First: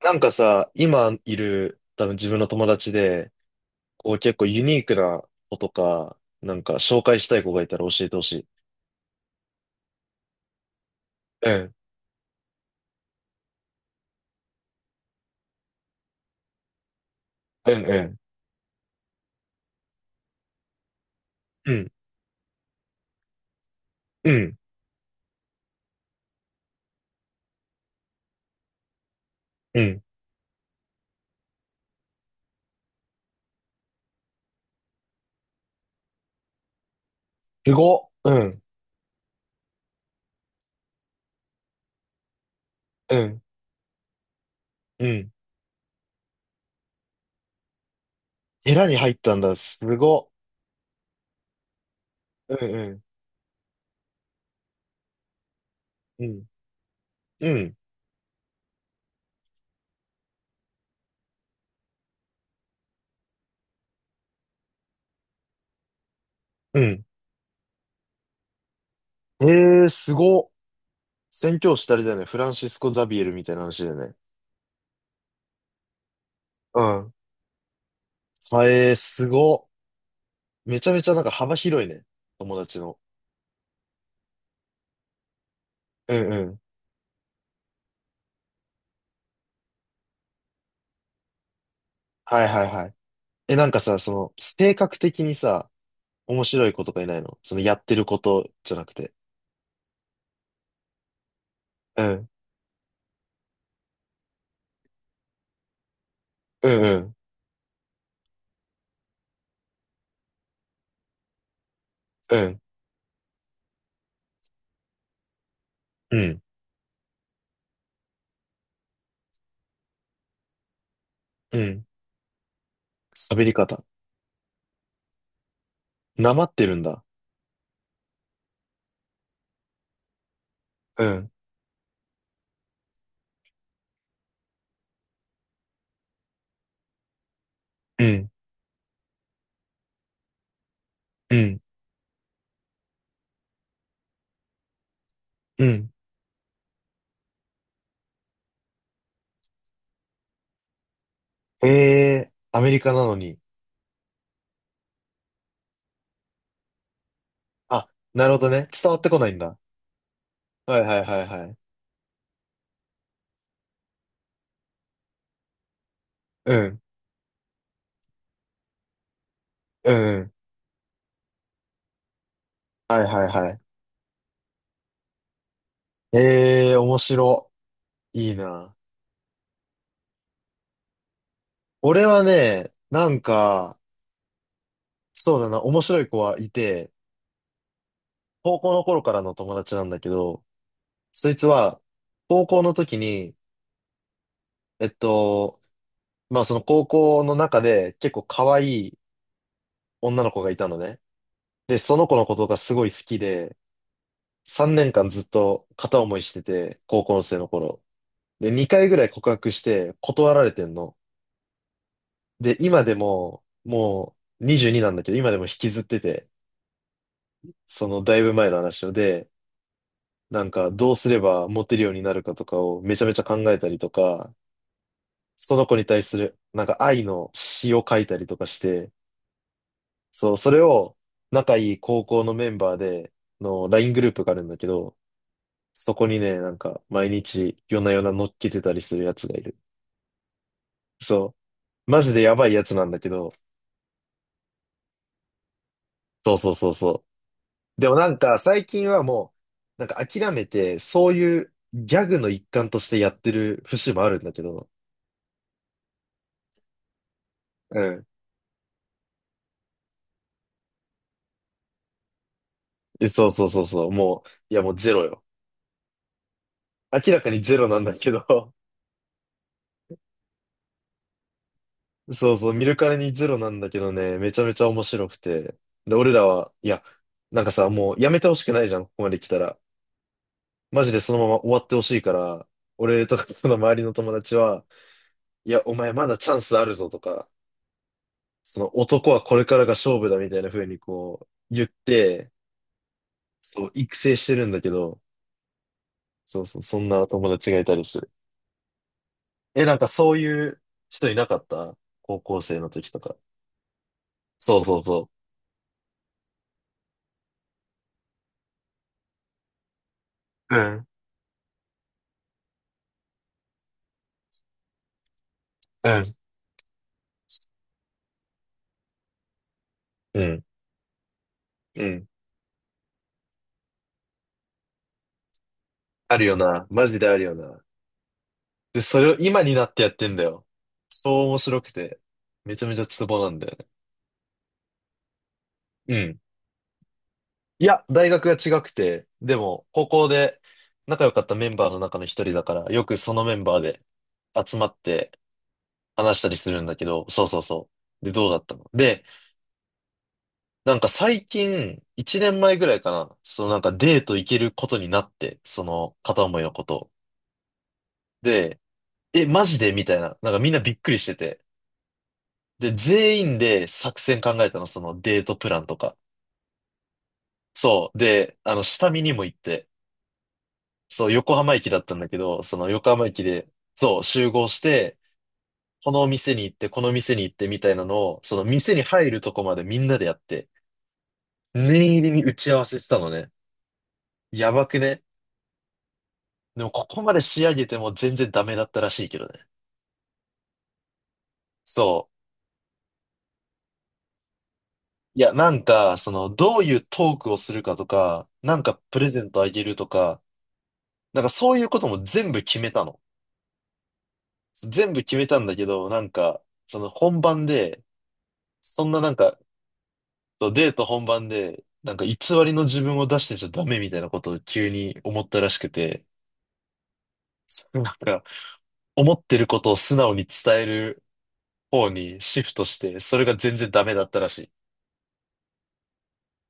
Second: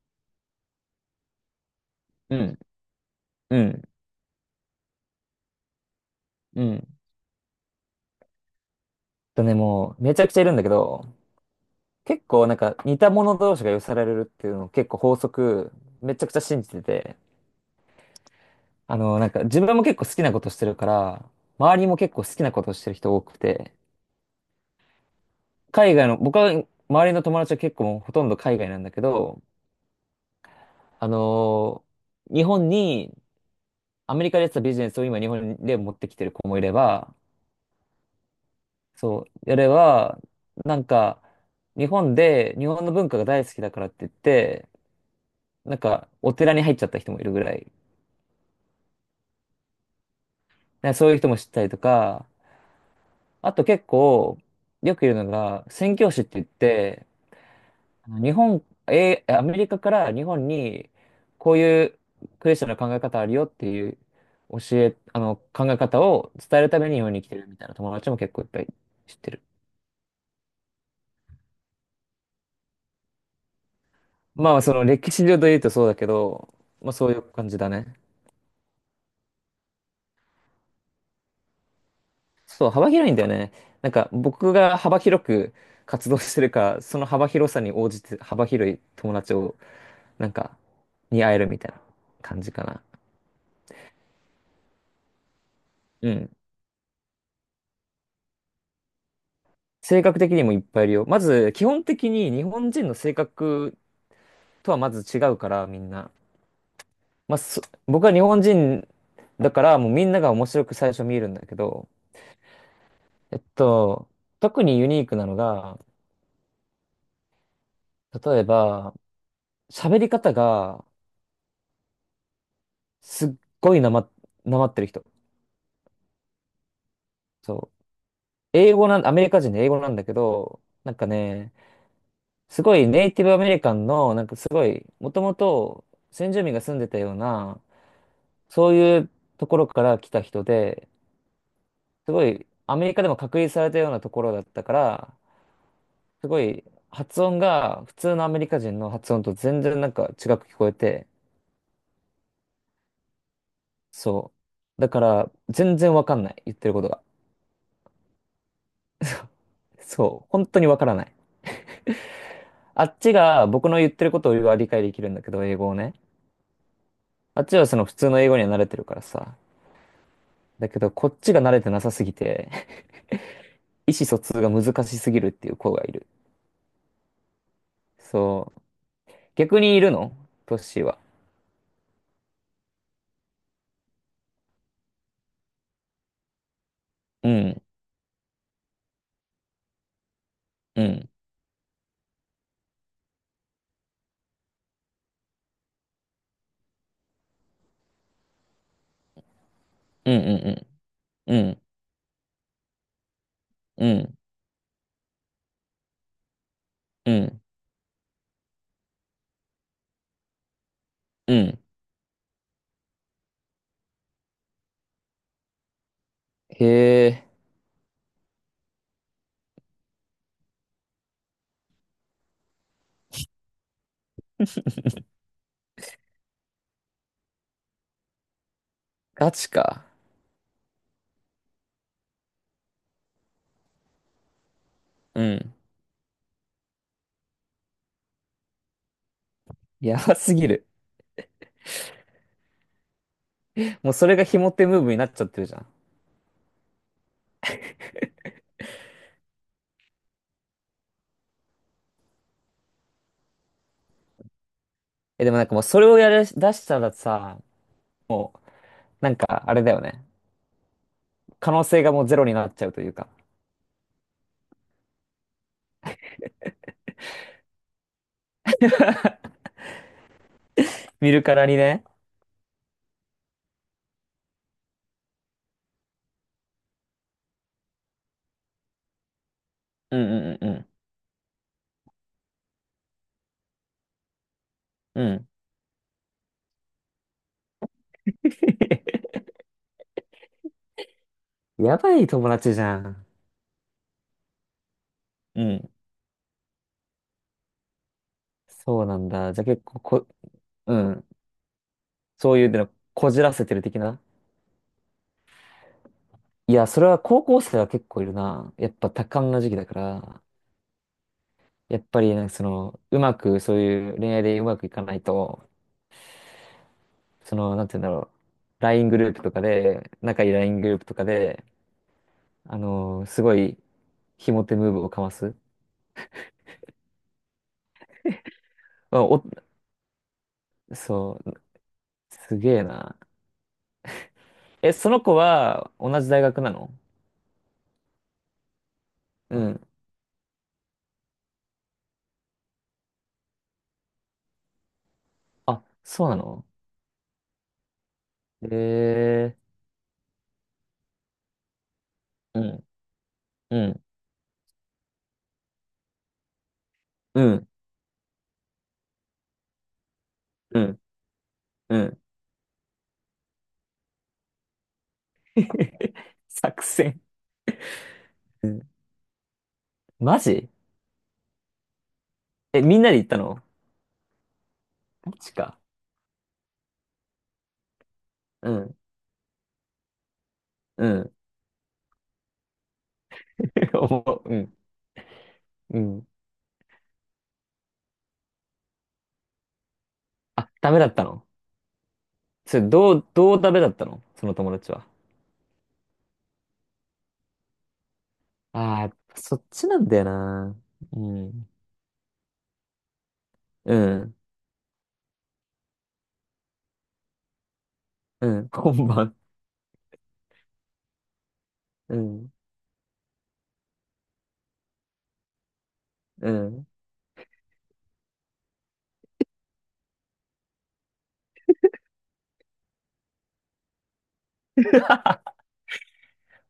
なんかさ、今いる多分自う分のん、友達で、うん、こう結構ユニークな子とか、なんうかん。紹介したい子がいたら教えてほしい。とね、もう、めちゃくちゃいるんだけど、うん、結構なんか似た者同士が寄せられるっていうのを結構法則、めちゃくちゃ信じてて、うん、うん、なんか自分も結構好きなことしてるから、う周りん、も結構好きなことしてる人多くて、うん、海外の、僕は周りの友達は結構もうほとんど海外なんだけど、うん。あのー日本に、アメリカでやってたビジネスを今日本で持ってきてる子もいれば、すごっ。うん、そう、やれば、なんか、日本で、日本の文う化がん、大好きだからって言って、うん。なんか、お寺に入っちゃった人もいるぐらい。ヘラに入ったんだ。すごっ。ねそういう人も知ったりとか、うん、あと結構、よくいるのが、宣教師うってん、言って、うん、うん、日本、アメリカから日本に、こういうクリスチャンの考え方あるよっていう教え、考え方を伝えるたうめに日ん。本に来てるみたいな友達も結構いっぱい知ってる。えー、すごっ。宣教師たりだよね。フランシスコ・ザビエルみたいな話だよね。まあ、その歴史上で言うとそうだけど、うまあそん。ういう感じだね。あえー、すごっ。めちゃめちゃなんか幅広いね。友そう、達幅の。広いんだよね。なんか僕が幅広く活う動ん、しうてるん。から、その幅広さに応じて幅広い友達を、なんか、に会えるみたいな感はいじはかいな。はい。え、なんかさ、その、性格的にさ、うん。面白い子とかいないの？その、やってることじゃなくて。性格的にもいっぱいいるよ。まず、基本う的ん。に日本人の性格とはまず違うから、みんな。うん、うん、まあ、僕は日本人だから、もうみんなが面白く最初見えるんだけど、うん、えっと、特にユニークなのが、うん、例えば、喋り方がうん。すっ喋りごい方。なまってる人。なまってるんだ。そう英語なん、アメリカ人で英語なんだけど、なんうかん、ね、すごいネイティブアメリカンの、なんかすごい、もともと先住民が住んでたような、うん、そういうところから来た人で、うん、すごい、アメリカでも隔離されたようなところだったから、うん。すごい、発音が普通のアメリカ人の発音と全然なんか違く聞こえて、ええー、アメリカなのに。そう。だから、全然わかんない、言ってることが。あ、なるほどね。伝わってこないんだ。そう、本当にはわいからはないい。はいはい。あっちが僕の言ってることを理解できるんだけど、英語をね。うん、あっちはその普通の英語には慣れてるからさ。うん、うん。だけど、こっちが慣れてなさすぎて はいはいはい。意思疎通が難しすぎるっていう子がいる。ええー、面白。いいそう。な。逆にいるの？トッシーは？俺はね、なんか、そうだな、面白い子はいて、うん、高校の頃からの友達なんだけど、うん、そいつは、高校の時に、えっと、まあその高校の中で結構可愛いうん、う女の子がいん、たのね。うん、うん、で、その子のことがすごい好きで、うん、3年間ずっと片思いしてて、高う校生ん。の頃。で、2回ぐらい告白して断られてんの。うんで、今でも、もう22なんだけど、今でも引きずってて、へえ、そのだいぶ前の話をで、なんかどうすればモテるようになるかとかをめちゃめちゃ考えたりとか、その子に対する、なんか愛の詩を書いたりとかして、ガチか。そう、それを仲いい高校のメンバーでの LINE グループがあるんだけど、うん。そこにね、なんか毎日夜な夜な乗っけてたりするやつがいる。やばすぎる。そう、マジでやばいやつなんだけど、もうそれがモテムーブになっちゃってるじゃん。そうそうそうそう。でもなんか最近はもう、なんか諦めて、そういうギャグの一環としてやってる節もあるんだけど、え、でもなんかもうそれをやらし出したらさ、うん。もう、なんかあれだよね。可能性がもうゼロになっちゃうというえか。そうそうそうそう、もう、いやもうゼロよ。明らかにゼロなんだけど、見るからにね。そうそう、見るからにゼロなんだけどね、めちゃめちゃ面白くて。で、俺らは、いや、なんかさ、もうやめてほしくないじゃん、ここまで来たら。うん、うん、うん、マジでそのまま終わってほしいから、俺とかその周りの友達は、うん。うん いや、お前まだチャンスあるぞとか、その 男はこれからが勝負だみたいな風にこう言っやばい友て、達じゃん。そう、育成してるんだけど、うん。そうそう、そんな友達がいたりする。そうなんだ。じゃあ結え、なん構かそういううん。人いなかった？高そう校いう生の、の時とこか。じらせてる的な。そうそうそいや、それは高校生は結構いるな。やっぱ多感な時期だから、う。うん。やっぱりなんかその、うまく、そういう恋愛でうまくいかないと、うん。その、なんて言うんだろう。LINE グループとかで、う仲いい ん。LINE グループとかで、うん、すごい、ひも手ムーブをかます。あるよな。マジであるよな。で、まそあれをお、今になってやってんだよ。そ超面う、白くて。すめげえちゃめちゃな。ツボなんだよね。え、その子はう同じん。大学なの？いや、大学が違くて、でうも、ん。高校で仲良かったメンバーの中の一人だから、よくそのメンバーで集まってあ、そうな話したりの？するんだけど、そうそうそう。で、どうだったので、えなんか最近、一年ー、前ぐらいうかな、そのなん、んうかん、デート行けることになって、その片思いのことを。うん、で、え、マジでみたいな。なんかみんなうびっん、くりしてて。うん。で、全員で作戦考えたの、そのデートプランとか。作戦。そう。で、うあの、ん。下見にも行って、マジ？そう、横浜駅だったんだけど、そえ、のみん横なで浜行った駅の？で、そう、集合して、マジか。この店に行って、この店に行ってみたいなのを、そのう店ん、に入るとこまでみんなでやって、うん、念入りに打ち合わせしたのね。うやん、ばくね？うん。でも、ここまで仕上げても全然ダメだったらしいけどね。あ、ダメだったの？そう。それ、どうダメだったの？その友達は。いや、なんか、その、どういうトークをするかとか、なんかああ、プレゼンそトっあげちるなとんだよか、な。うなんかん。そういうことも全部決めたの。うん、全部決めたんだけど、なんか、その本番で、うん、そ今んななん晩。か、そうデート本番で、なうんか偽ん、りの自分を出してちゃダメみたいなことを急に思ったらしくて、うん。そうなんか、思ってることを素直に伝える方にシフトして、それが全然ダメだったらしい。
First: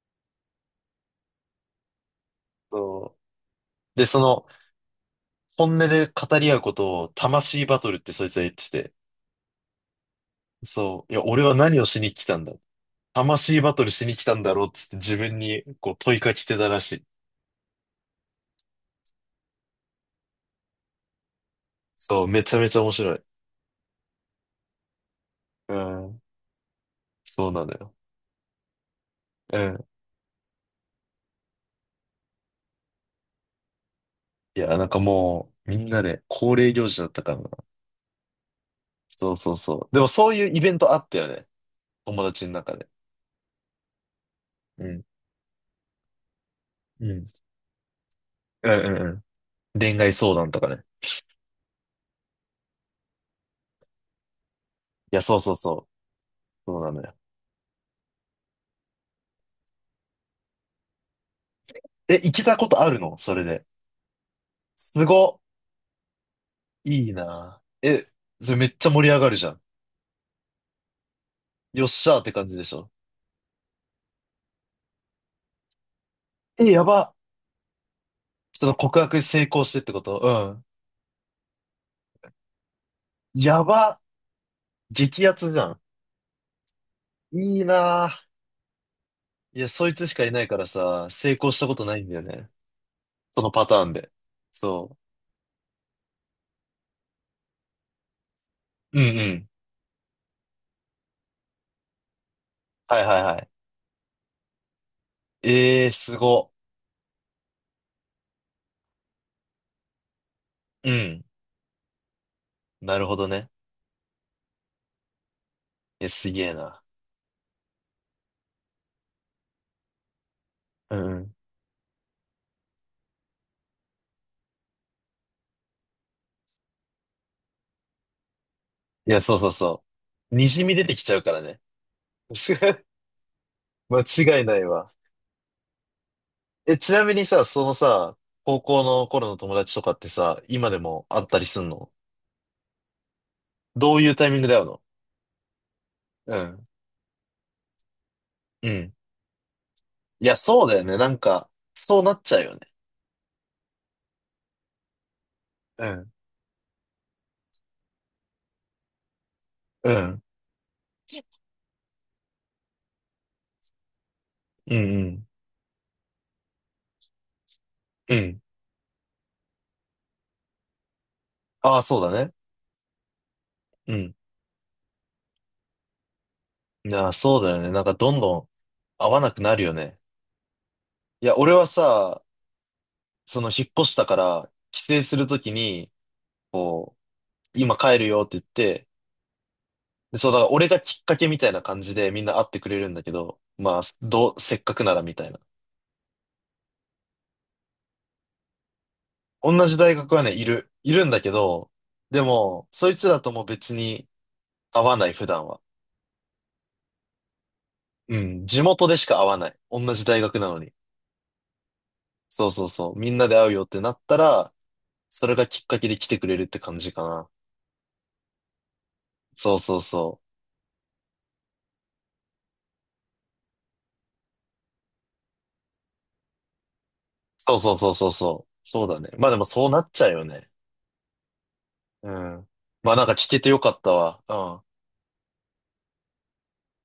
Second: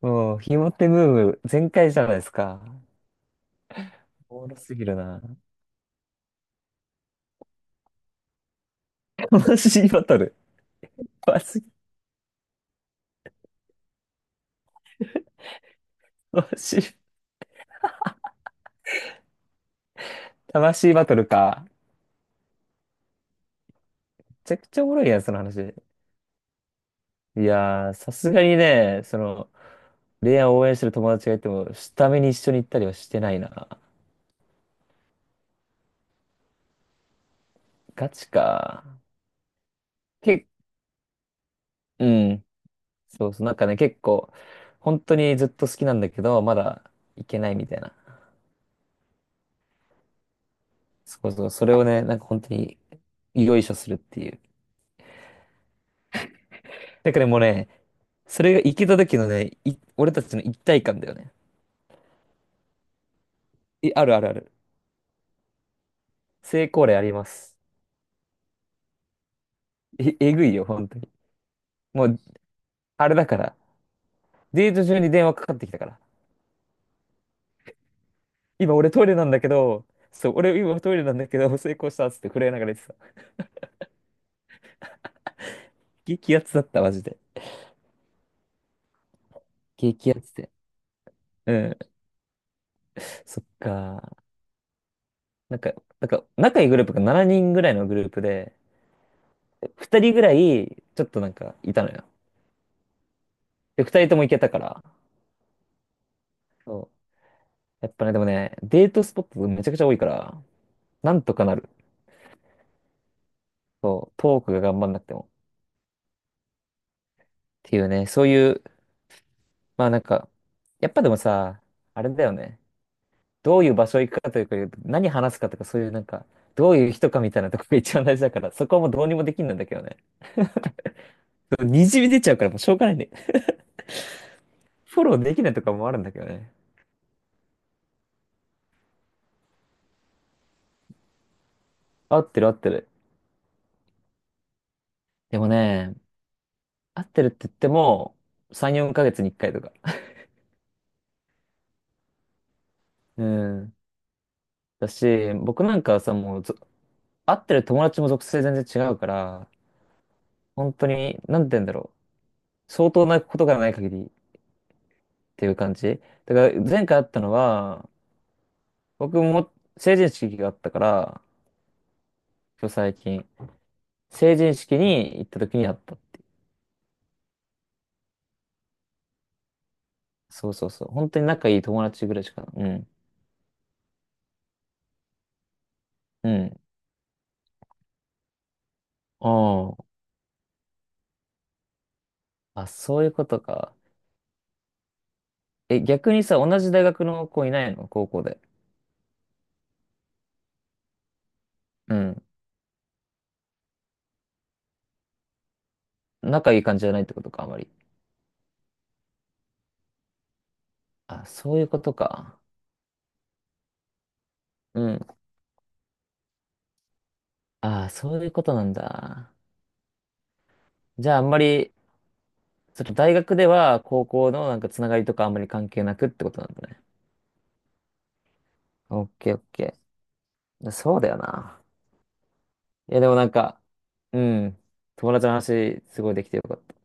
もう、ひも手ムーブ全開じゃないですか。そう。で、そおの、もろすぎるな。本音で語り合うことを魂バトルってそいつは言ってて、悲しいバトル。そう、いや、マ俺はジ、何をしに来たんだ。魂バトルしに来たんだろうっつって自分にこう問いかけマてたらしジ。い。魂バトルか。そう、めちゃめちゃ面白い。めちゃくちゃおもろいやん、そのう話。ん、いそうなのやよ。ー、さすがにね、その、うん。レアを応援してる友達がいても、下見に一緒に行ったりはしてないな。いや、なんかもう、みんなで恒例行事だったからな。ガチか。そうそうそう。でもそういけ、うイベントあったよね。う友ん。達の中で。そうそう、なんかね、結構、う本ん。当にずっと好きなんだけど、まだうん。行けないみたいな。うんうんうん。恋愛相談とかね。そうそう、それをね、なんか本当に、よいしょするっていう。いや、そうそうそう。そうなのだよ。からもうね、それが行けた時のね、俺たちの一体感だよね。え、行けたことあるの？それで。あるあるある。すご。成功例あいいります。な。え、それめっちゃ盛り上がるじゃん。え、えぐいよ、本当に。よっもしゃう、ーって感じでしょ。あれだから。デート中に電話かかってきたから。え、やば。その今俺告トイレ白なんだ成け功してっど、てこと？そう、俺う今トイレなんだけど、成功したっつって震えながら言ってた。ん。やば。激アツじゃん。激アツだった、マジで。いいな。いや、そいつ激しアかいツないで。からさ、成功うしたこん。とないんだよね。そそっのパターンで。か。そなんか、仲いいグループが7人ぐらいのグループで、う。うんうん。2人ぐらい、ちょっとなんか、いたのよ。はいはいはい。で、2人とも行けたから。ええー、すご。そう。やっぱね、でもね、デートスポットめちゃくちゃ多いから、うなんん。とかなる。なるほどね。そう、トークが頑張んなくても。いや、すげえな。っていうね、そういう、まあなんか、やっうぱでんもうん。さ、あれだよね。どういう場所行くかというか、何話すかとか、そういうなんか、どういう人かみたいなとこが一番大事だから、そこはもうどういにや、もそでうきんそうなんだけどそね。う。にじみ出てきちゃうからね。にじみ出ちゃうからもうしょう がないね。間違いないわ。フォローできないとかもあるんだけどね。え、ちなみにさ、そのさ、高校の頃の友達とかってさ、今でも会ったりすんの？合ってる合ってる。どういうタイミングで会うの？でもね、うん。合ってるって言っても、う3、ん。4ヶ月に1回とか。いや、そうだよね。なんか、そうなっちゃうよね。うん。だし、僕なんうかはん。さ、もうぞ、合ってる友達も属性全然違うから、うん。本当に、なんて言うんだろう。相当なことがない限りっうんうん。ていう感じ。だから前回会ったのは、うん。僕も成人式があったから、ああ、そうだね。そう最近。うん。成人式に行った時に会ったっていう。いや、そうだよね。なんかどんどん合わなくなるよね。そうそうそう。本当いにや、仲俺いいは友達ぐらさ、いしか。うん。その引っ越したから、帰省するときに、うん。こう、今帰るよって言って、あで、そう、だから俺がきっかけみたいな感じでみんな会ってあ。あ、くれるんだそういけうこど、とか。まあ、どう、せっかくならみたいな。え、逆にさ、同じ大学の子いないの？高校で。同じ大学はね、いる、いるんだけど、うでん。も、そいつらとも別に会わない、普段は。仲いい感じじゃないってことか、あまり。うん、地元でしか会わない。同じ大学なのに。あ、そういうことか。そうそうそう。みんなで会うよってなったら、うん。それがきっかけで来てくれるって感じかな。あ、そういうことなんだ。そうそうそう。じゃあ、あんまり、その大学では高校のなんかつながりとかあんまり関係なくってことなんだね。そうそうそうそうそう。そうだオッね。まあケでーオッもそうケなっちゃうよね。ー。そうだよな。うん。まいあや、なんでかもな聞んけてよか、かったうわ。うん。ん。友達の話、すごいできてよかった。